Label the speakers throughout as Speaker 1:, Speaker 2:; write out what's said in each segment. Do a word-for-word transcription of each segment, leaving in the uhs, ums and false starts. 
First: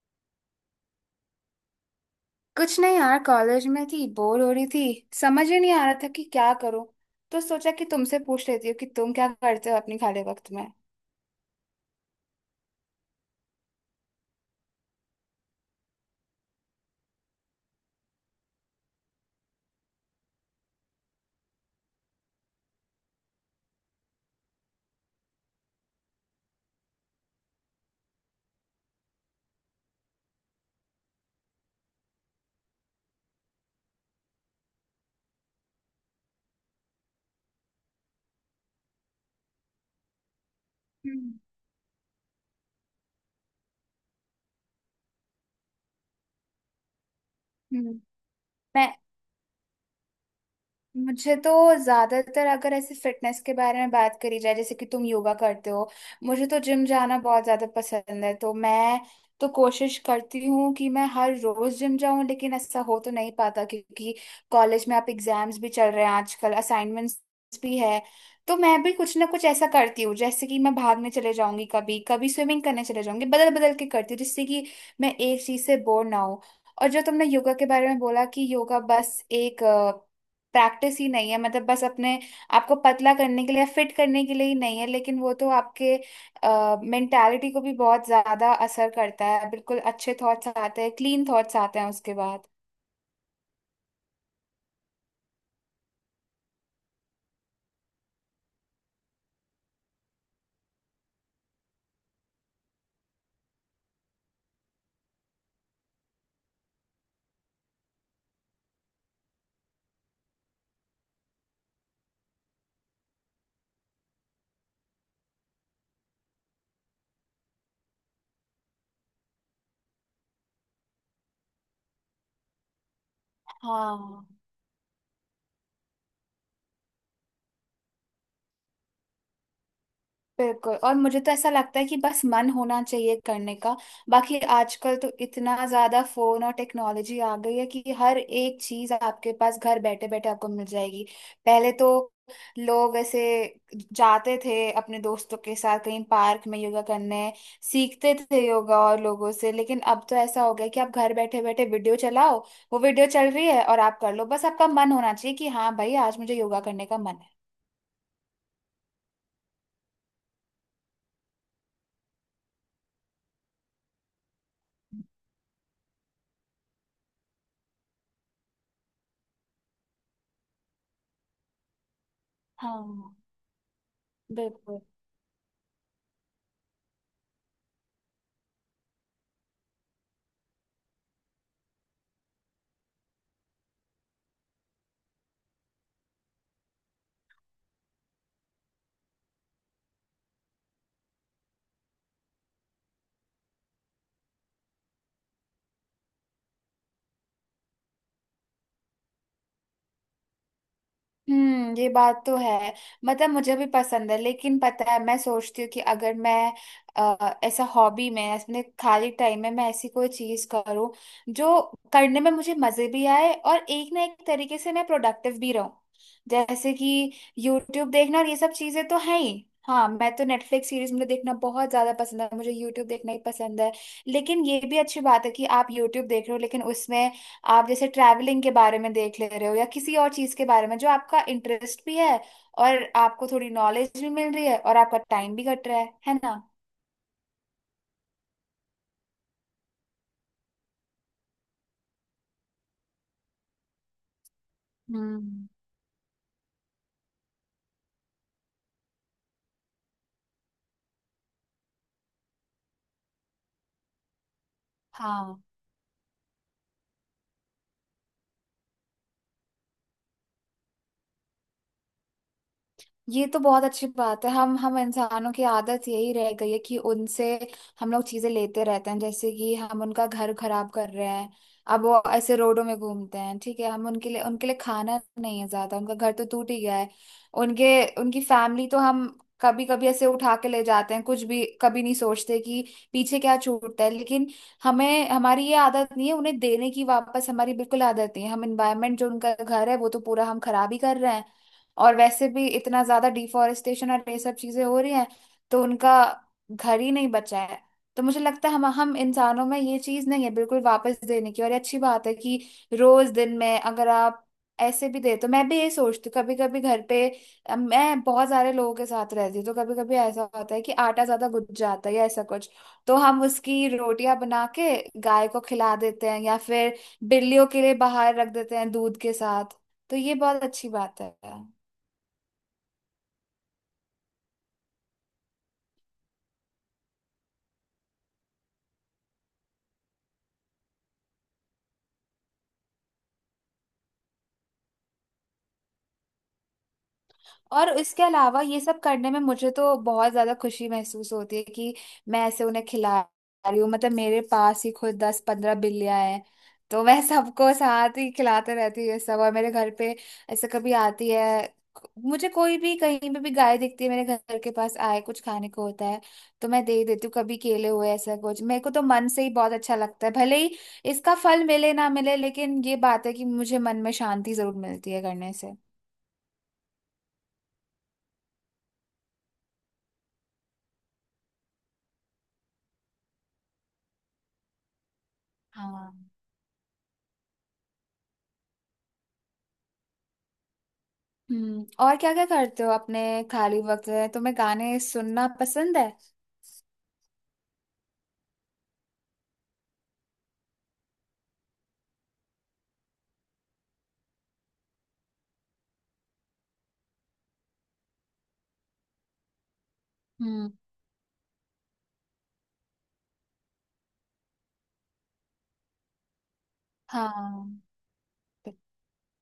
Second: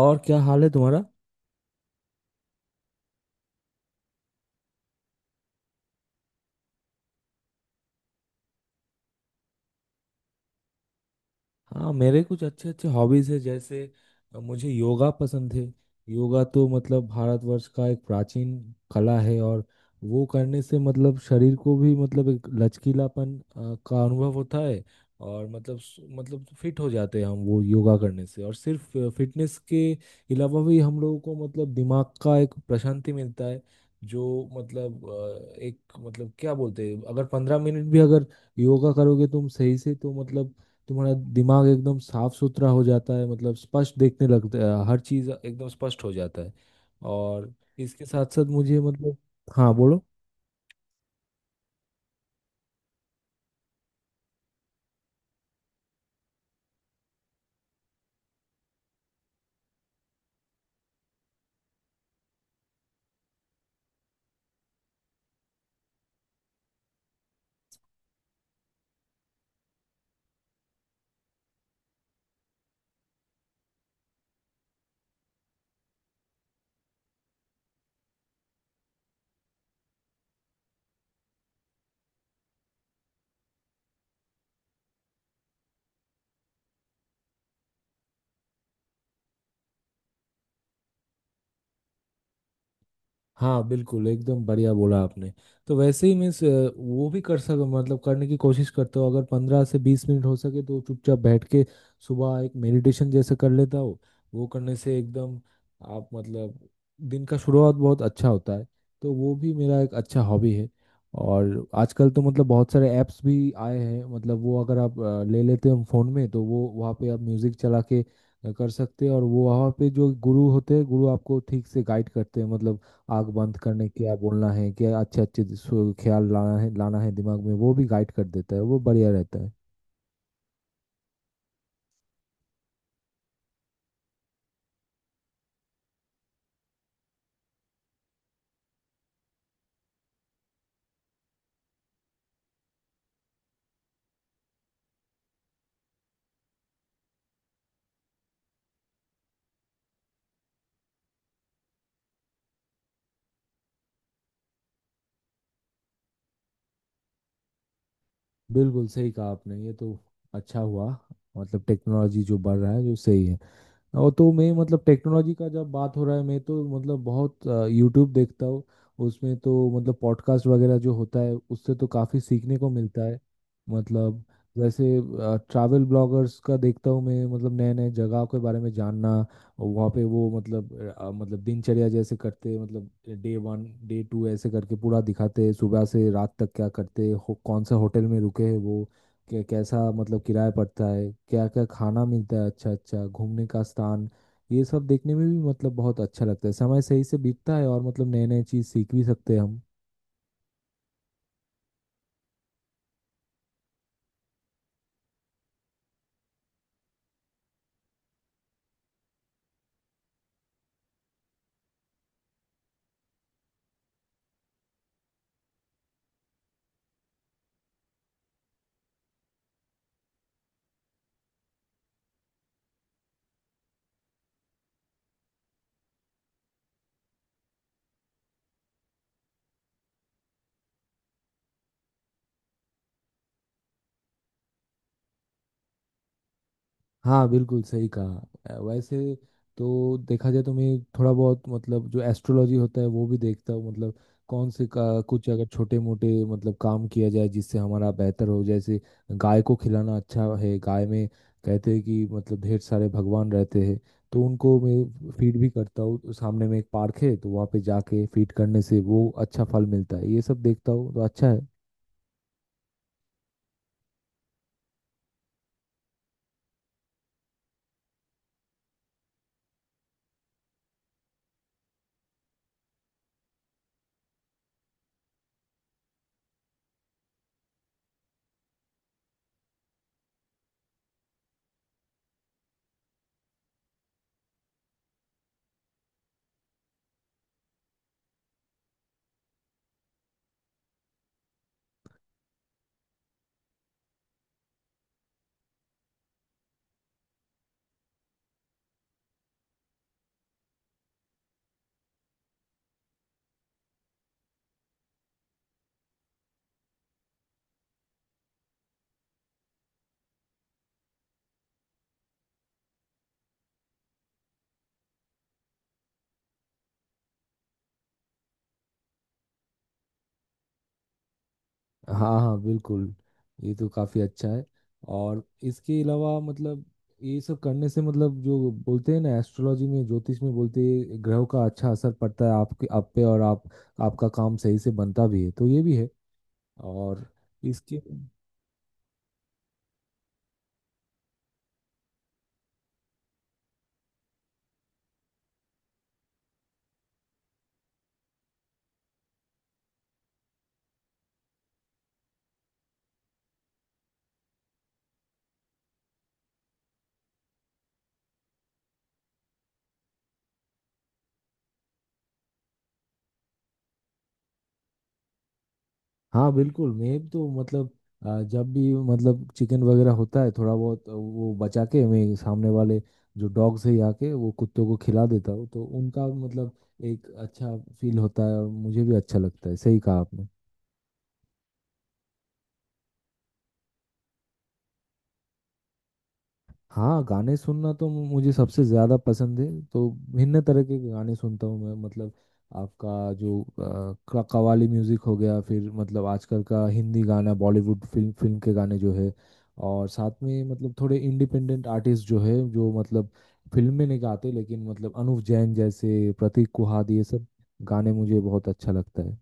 Speaker 1: और क्या हाल है तुम्हारा?
Speaker 2: कुछ नहीं यार, कॉलेज में थी, बोर हो रही थी। समझ ही नहीं आ रहा था कि क्या करूं। तो सोचा कि तुमसे पूछ लेती हूँ कि तुम क्या करते हो अपने खाली वक्त में।
Speaker 1: हाँ, मेरे कुछ अच्छे अच्छे हॉबीज है जैसे अ, मुझे योगा पसंद है। योगा तो मतलब भारतवर्ष का एक प्राचीन कला है, और वो करने से मतलब शरीर को भी मतलब एक लचकीलापन अ, का अनुभव होता है। और मतलब स- मतलब फिट हो जाते हैं हम वो योगा करने से, और सिर्फ फिटनेस के अलावा भी हम लोगों को मतलब दिमाग का एक प्रशांति मिलता है। जो मतलब अ, एक मतलब क्या बोलते हैं, अगर पंद्रह मिनट भी अगर योगा करोगे तुम सही से तो मतलब तुम्हारा
Speaker 2: हम्म।
Speaker 1: दिमाग एकदम साफ सुथरा हो जाता है, मतलब स्पष्ट देखने लगता है, हर चीज एकदम स्पष्ट हो जाता है। और
Speaker 2: हम्म।
Speaker 1: इसके साथ साथ मुझे
Speaker 2: मैं
Speaker 1: मतलब हाँ बोलो।
Speaker 2: मुझे तो ज्यादातर अगर ऐसे फिटनेस के बारे में बात करी जाए, जैसे कि तुम योगा करते हो, मुझे तो जिम जाना बहुत ज्यादा पसंद है, तो मैं तो कोशिश करती हूँ कि मैं हर रोज जिम जाऊँ, लेकिन ऐसा हो तो नहीं पाता क्योंकि कॉलेज में आप एग्जाम्स भी चल रहे हैं आजकल, असाइनमेंट्स भी है। तो मैं भी कुछ ना कुछ ऐसा करती हूँ, जैसे कि मैं भागने चले जाऊंगी, कभी कभी स्विमिंग करने चले जाऊंगी, बदल बदल के करती हूँ, जिससे कि मैं एक चीज से बोर ना हूँ। और जो तुमने योगा के बारे में बोला कि योगा बस एक प्रैक्टिस ही नहीं है, मतलब बस अपने आपको पतला करने के लिए, फिट करने के लिए ही नहीं है, लेकिन वो तो आपके मेंटालिटी को भी बहुत ज्यादा असर करता है, बिल्कुल अच्छे थॉट्स आते हैं, क्लीन थॉट्स आते हैं उसके बाद।
Speaker 1: हाँ, बिल्कुल एकदम बढ़िया बोला आपने। तो वैसे ही मीन्स वो भी कर सक मतलब करने की कोशिश करता हूँ, अगर पंद्रह से बीस मिनट हो सके तो चुपचाप बैठ के सुबह एक मेडिटेशन जैसे कर लेता हूँ। वो करने से एकदम आप मतलब दिन का शुरुआत बहुत अच्छा होता है। तो वो भी मेरा एक अच्छा हॉबी है। और आजकल तो मतलब बहुत सारे ऐप्स भी आए हैं, मतलब वो अगर आप अ, ले लेते हैं फ़ोन में, तो वो वहाँ पे आप म्यूज़िक चला के अ, कर सकते हैं, और वो वहाँ पे जो गुरु होते हैं गुरु आपको ठीक से गाइड करते हैं, मतलब आग बंद करने क्या
Speaker 2: हाँ
Speaker 1: बोलना है, क्या अच्छे अच्छे सु- ख्याल लाना है लाना है दिमाग में, वो भी गाइड कर देता है। वो बढ़िया रहता है।
Speaker 2: बिल्कुल। और मुझे तो ऐसा लगता है कि बस मन होना चाहिए करने का। बाकी आजकल तो इतना ज्यादा फोन और टेक्नोलॉजी आ गई है कि हर एक चीज आपके पास घर बैठे बैठे आपको मिल जाएगी। पहले तो लोग ऐसे जाते थे अपने दोस्तों के साथ कहीं पार्क में योगा करने, सीखते थे योगा और लोगों से, लेकिन अब तो ऐसा हो गया कि आप घर बैठे बैठे वीडियो चलाओ, वो वीडियो चल रही है और आप कर लो, बस आपका मन होना चाहिए कि हाँ भाई आज मुझे योगा करने का मन है।
Speaker 1: बिल्कुल सही कहा आपने। ये तो अच्छा हुआ मतलब टेक्नोलॉजी जो बढ़ रहा है जो सही है। और तो मैं मतलब टेक्नोलॉजी का जब बात हो रहा है, मैं तो मतलब बहुत यूट्यूब देखता हूँ। उसमें तो मतलब पॉडकास्ट वगैरह जो होता है उससे तो काफ़ी सीखने को मिलता
Speaker 2: हाँ
Speaker 1: है, मतलब
Speaker 2: बिल्कुल।
Speaker 1: जैसे ट्रैवल ब्लॉगर्स का देखता हूँ मैं, मतलब नए नए जगह के बारे में जानना। और वहाँ पे वो मतलब अ, मतलब दिनचर्या जैसे करते मतलब डे वन डे टू ऐसे करके पूरा दिखाते हैं, सुबह से रात तक क्या करते हो- कौन सा होटल में रुके हैं, वो कै- कैसा मतलब किराया पड़ता है, क्या क्या खाना मिलता है, अच्छा अच्छा घूमने का स्थान। ये सब देखने में भी मतलब बहुत अच्छा लगता है, समय सही से बीतता है, और मतलब नए नए चीज़ सीख भी सकते हैं हम।
Speaker 2: हम्म, ये बात तो है। मतलब मुझे भी पसंद है, लेकिन पता है मैं सोचती हूँ कि अगर मैं अ, ऐसा हॉबी में अपने खाली टाइम में मैं ऐसी कोई चीज करूँ जो करने में मुझे मजे भी आए और एक ना एक तरीके से मैं प्रोडक्टिव भी रहूँ। जैसे कि यूट्यूब देखना और ये सब चीजें तो है ही, हाँ मैं तो नेटफ्लिक्स सीरीज मुझे देखना बहुत ज्यादा पसंद है, मुझे यूट्यूब देखना ही पसंद है। लेकिन ये भी अच्छी बात है कि आप यूट्यूब देख रहे हो, लेकिन उसमें आप जैसे ट्रैवलिंग के बारे में देख ले रहे हो या किसी और चीज के बारे में जो आपका इंटरेस्ट भी है, और आपको थोड़ी नॉलेज भी मिल रही है और आपका टाइम भी कट रहा है है ना।
Speaker 1: हाँ, बिल्कुल सही कहा। अ, वैसे तो देखा जाए तो मैं थोड़ा बहुत मतलब जो एस्ट्रोलॉजी होता है वो भी देखता हूँ, मतलब कौन से का कुछ अगर
Speaker 2: हम्म।
Speaker 1: छोटे मोटे मतलब काम किया जाए जिससे हमारा बेहतर हो, जैसे गाय को खिलाना अच्छा है, गाय में कहते हैं कि मतलब ढेर सारे भगवान रहते हैं। तो उनको मैं फीड
Speaker 2: हाँ,
Speaker 1: भी करता हूँ, तो सामने में एक पार्क है, तो वहाँ पे जाके फीड करने से वो अच्छा फल मिलता है, ये सब देखता हूँ तो अच्छा है।
Speaker 2: ये तो बहुत अच्छी बात है। हम हम इंसानों की आदत यही रह गई है कि उनसे हम लोग चीजें लेते रहते हैं, जैसे कि हम उनका घर खराब कर रहे हैं। अब वो ऐसे रोडों में घूमते हैं, ठीक है, हम उनके लिए उनके लिए खाना नहीं है ज्यादा, उनका घर तो टूट ही गया है, उनके उनकी फैमिली तो हम कभी कभी ऐसे उठा के ले जाते हैं, कुछ भी कभी नहीं सोचते कि पीछे क्या छूटता है। लेकिन हमें हमारी ये आदत नहीं है उन्हें देने की वापस, हमारी बिल्कुल आदत नहीं है। हम इन्वायरमेंट जो उनका घर है, वो तो पूरा हम खराब ही कर रहे हैं। और वैसे भी इतना ज्यादा डिफोरेस्टेशन और ये सब चीजें हो रही हैं, तो उनका घर ही नहीं बचा है। तो मुझे लगता है हम हम इंसानों में ये चीज नहीं है बिल्कुल वापस देने की। और ये अच्छी बात है कि रोज दिन में अगर आप ऐसे भी दे, तो मैं भी ये सोचती हूँ कभी कभी घर पे, अ, मैं बहुत सारे लोगों के साथ रहती हूँ तो कभी कभी ऐसा होता है कि आटा ज्यादा गुज जाता है या ऐसा कुछ, तो हम उसकी रोटियां बना के गाय को खिला देते हैं या फिर बिल्लियों के लिए बाहर रख देते हैं दूध के साथ, तो ये बहुत अच्छी बात है।
Speaker 1: हाँ हाँ, बिल्कुल। ये तो काफी अच्छा है। और इसके अलावा मतलब ये सब करने से मतलब जो बोलते हैं ना, एस्ट्रोलॉजी में ज्योतिष में बोलते हैं, ग्रहों का अच्छा असर पड़ता है आपके आप पे, और आप आपका काम सही से बनता भी है, तो ये भी है। और
Speaker 2: और
Speaker 1: इसके
Speaker 2: इसके अलावा ये सब करने में मुझे तो बहुत ज्यादा खुशी महसूस होती है कि मैं ऐसे उन्हें खिला रही हूँ। मतलब मेरे पास ही खुद दस पंद्रह बिल्लियां हैं, तो मैं सबको साथ ही खिलाते रहती हूँ ये सब। और मेरे घर पे ऐसे कभी आती है, मुझे कोई भी कहीं पे भी गाय दिखती है, मेरे घर के पास आए कुछ खाने को होता है तो मैं दे देती हूँ, कभी केले हुए, ऐसा कुछ। मेरे को तो मन से ही बहुत अच्छा लगता है, भले ही इसका फल मिले ना मिले, लेकिन ये बात है कि मुझे मन में शांति जरूर मिलती है करने से।
Speaker 1: हाँ, बिल्कुल। मैं तो मतलब अ, जब भी मतलब चिकन वगैरह होता है थोड़ा बहुत आ, वो बचा के मैं सामने वाले जो डॉग्स है आके वो कुत्तों को खिला देता हूँ, तो
Speaker 2: हाँ।
Speaker 1: उनका मतलब एक अच्छा फील होता है, और मुझे भी अच्छा लगता है। सही कहा आपने।
Speaker 2: हम्म, और क्या क्या करते हो अपने खाली वक्त में, तुम्हें गाने सुनना पसंद है?
Speaker 1: हाँ, गाने सुनना तो मुझे सबसे ज़्यादा पसंद है। तो भिन्न तरह के गाने सुनता हूँ मैं, मतलब आपका जो अ, क- कव्वाली म्यूज़िक हो गया, फिर मतलब आजकल का हिंदी गाना, बॉलीवुड फिल्म फिल्म के गाने जो है, और साथ में
Speaker 2: हम्म।
Speaker 1: मतलब थोड़े इंडिपेंडेंट आर्टिस्ट जो है जो मतलब फिल्म में नहीं गाते, लेकिन मतलब अनुव जैन जैसे, प्रतीक कुहाद, ये सब
Speaker 2: हाँ।
Speaker 1: गाने मुझे बहुत
Speaker 2: तो
Speaker 1: अच्छा लगता है।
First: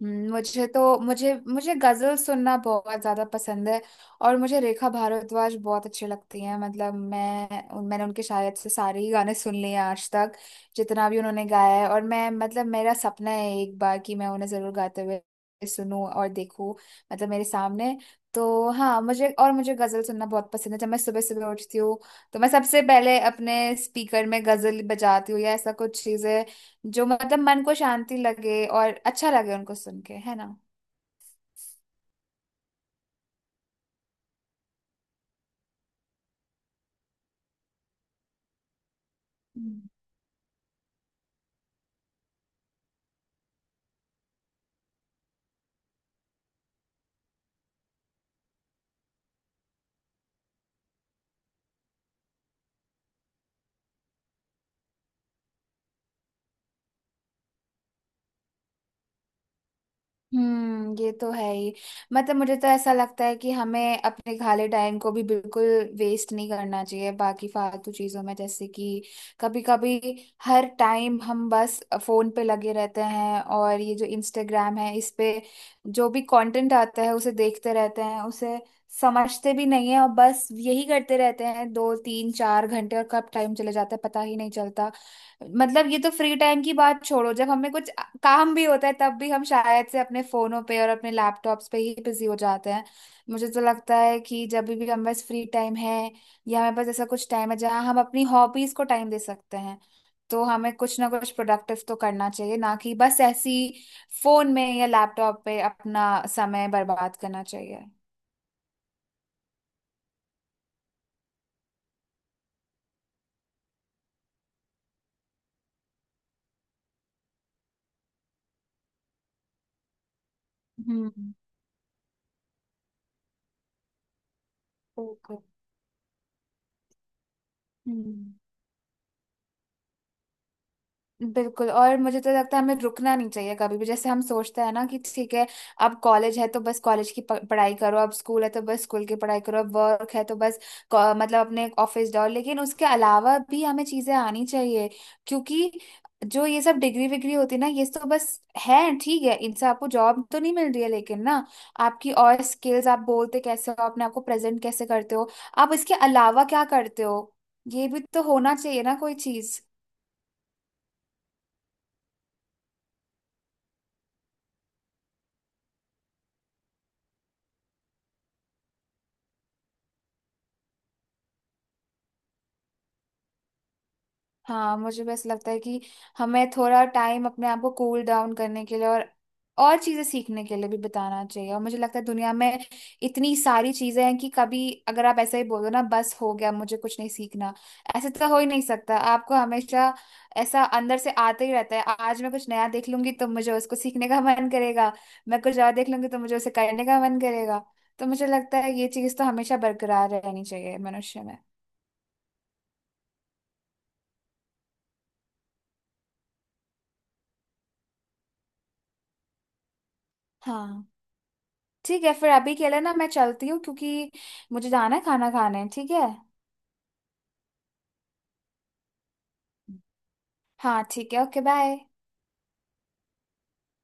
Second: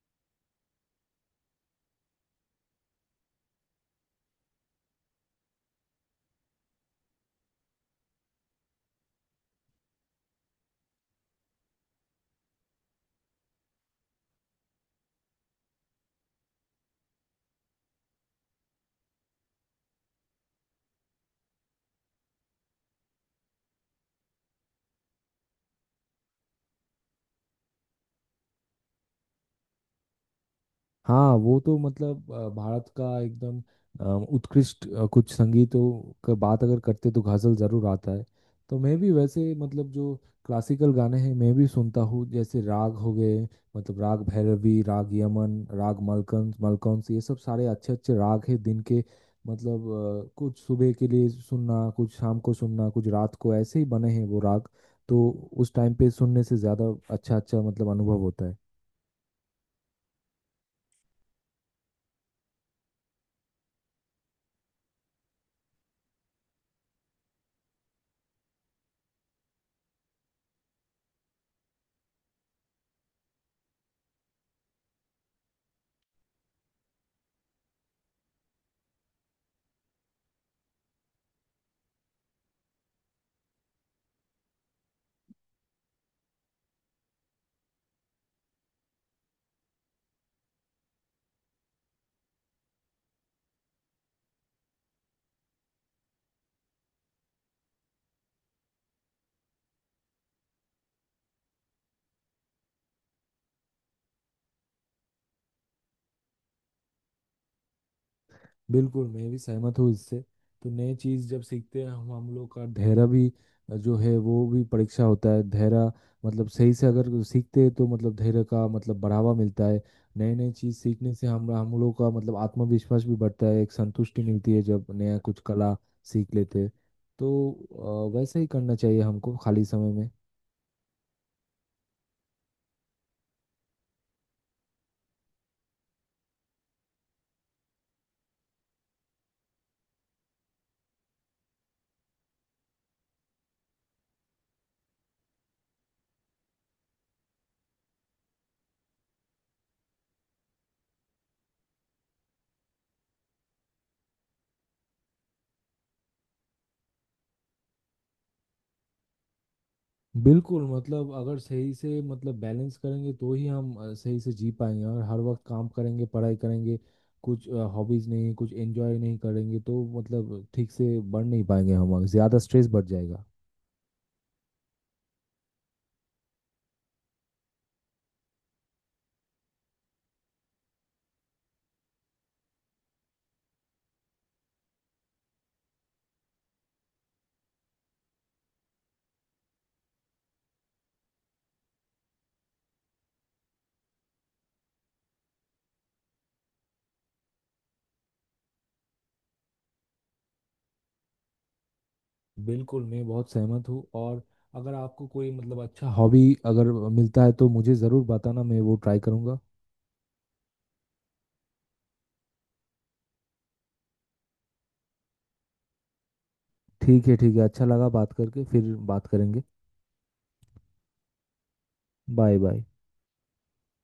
Speaker 2: हम्म, मुझे तो मुझे मुझे गजल सुनना बहुत ज्यादा पसंद है। और मुझे रेखा भारद्वाज बहुत अच्छी लगती हैं, मतलब मैं उन- मैंने उनके शायद से सारे ही गाने सुन लिए हैं आज तक, जितना भी उन्होंने गाया है। और मैं मतलब मेरा सपना है एक बार कि मैं उन्हें जरूर गाते हुए सुनूं और देखूं, मतलब मेरे सामने। तो हाँ, मुझे और मुझे गजल सुनना बहुत पसंद है, जब मैं सुबह सुबह उठती हूँ तो मैं सबसे पहले अपने स्पीकर में गजल बजाती हूँ, या ऐसा कुछ चीजें जो मतलब मन को शांति लगे और अच्छा लगे, उनको सुन के, है ना।
Speaker 1: हाँ, वो तो मतलब अ, भारत का एकदम अ, उत्कृष्ट अ, कुछ संगीतों का बात अगर करते तो गजल जरूर आता है। तो मैं भी वैसे
Speaker 2: हम्म।
Speaker 1: मतलब जो क्लासिकल गाने हैं मैं भी सुनता हूँ, जैसे राग हो गए मतलब राग भैरवी, राग यमन, राग मलकंस मलकंस, ये सब सारे अच्छे अच्छे राग हैं दिन के, मतलब अ, कुछ सुबह के लिए सुनना, कुछ शाम को सुनना, कुछ रात को, ऐसे ही बने हैं वो राग। तो उस टाइम पे सुनने से ज़्यादा अच्छा अच्छा मतलब अनुभव होता है।
Speaker 2: हम्म ये तो है ही। मतलब मुझे तो ऐसा लगता है कि हमें अपने खाली टाइम को भी बिल्कुल वेस्ट नहीं करना चाहिए बाकी फालतू चीजों में, जैसे कि कभी कभी, हर टाइम हम बस फोन पे लगे रहते हैं, और ये जो इंस्टाग्राम है इस पे जो भी कंटेंट आता है उसे देखते रहते हैं, उसे समझते भी नहीं है और बस यही करते रहते हैं दो तीन चार घंटे, और कब टाइम चले जाता है पता ही नहीं चलता। मतलब ये तो फ्री टाइम की बात छोड़ो, जब हमें कुछ काम भी होता है तब भी हम शायद से अपने फोनों पे और अपने लैपटॉप्स पे ही बिजी हो जाते हैं। मुझे तो लगता है कि जब भी हमारे पास फ्री टाइम है या हमारे पास ऐसा कुछ टाइम है जहाँ हम अपनी हॉबीज को टाइम दे सकते हैं, तो हमें कुछ ना कुछ प्रोडक्टिव तो करना चाहिए, ना कि बस ऐसी फोन में या लैपटॉप पे अपना समय बर्बाद करना चाहिए।
Speaker 1: बिल्कुल, मैं भी सहमत हूँ इससे। तो नई चीज़ जब सीखते हैं हम हम लोग का धैर्य भी अ, जो है वो भी परीक्षा होता है धैर्य, मतलब सही से अगर सीखते हैं तो मतलब धैर्य का मतलब बढ़ावा मिलता है। नई नई चीज़ सीखने से
Speaker 2: हम्म।
Speaker 1: हम हम लोग का मतलब आत्मविश्वास भी बढ़ता है, एक संतुष्टि मिलती है जब नया
Speaker 2: ओके।
Speaker 1: कुछ कला सीख लेते हैं। तो अ,
Speaker 2: हम्म।
Speaker 1: वैसा ही करना चाहिए हमको खाली समय में।
Speaker 2: बिल्कुल, और मुझे तो लगता है हमें रुकना नहीं चाहिए कभी भी, जैसे हम सोचते हैं ना कि ठीक है, अब कॉलेज है तो बस कॉलेज की प- पढ़ाई करो, अब स्कूल है तो बस स्कूल की पढ़ाई करो, अब वर्क है तो बस क- मतलब अपने ऑफिस जाओ, लेकिन उसके अलावा भी हमें चीजें आनी चाहिए, क्योंकि जो ये सब डिग्री विग्री होती है ना ये तो बस है, ठीक है, इनसे आपको जॉब तो नहीं मिल रही है, लेकिन ना, आपकी और स्किल्स, आप बोलते कैसे हो, अपने आपको प्रेजेंट कैसे करते हो, आप इसके अलावा क्या करते हो, ये भी तो होना चाहिए ना कोई चीज।
Speaker 1: बिल्कुल, मतलब अगर सही से मतलब बैलेंस करेंगे तो ही हम अ, सही से जी पाएंगे, और हर वक्त काम करेंगे पढ़ाई करेंगे, कुछ हॉबीज नहीं कुछ एंजॉय नहीं करेंगे तो मतलब ठीक से बढ़ नहीं पाएंगे हम, और ज़्यादा स्ट्रेस बढ़ जाएगा।
Speaker 2: हाँ, मुझे बस लगता है कि हमें थोड़ा टाइम अपने आप को कूल डाउन करने के लिए और और चीजें सीखने के लिए भी बिताना चाहिए। और मुझे लगता है दुनिया में इतनी सारी चीजें हैं कि कभी अगर आप ऐसे ही बोल दो ना बस हो गया, मुझे कुछ नहीं सीखना, ऐसे तो हो ही नहीं सकता। आपको हमेशा ऐसा अंदर से आते ही रहता है, आज मैं कुछ नया देख लूंगी तो मुझे उसको सीखने का मन करेगा, मैं कुछ और देख लूंगी तो मुझे उसे करने का मन करेगा। तो मुझे लगता है ये चीज तो हमेशा बरकरार रहनी चाहिए मनुष्य में।
Speaker 1: बिल्कुल, मैं बहुत सहमत हूँ। और अगर आपको कोई मतलब अच्छा हॉबी अगर मिलता है तो मुझे ज़रूर बताना, मैं वो ट्राई करूँगा।
Speaker 2: हाँ ठीक है, फिर अभी के लिए ना मैं चलती हूँ क्योंकि मुझे जाना है खाना खाने। ठीक है।
Speaker 1: ठीक है ठीक है, अच्छा लगा बात करके। फिर बात करेंगे।
Speaker 2: हाँ ठीक है, ओके बाय।
Speaker 1: Bye bye.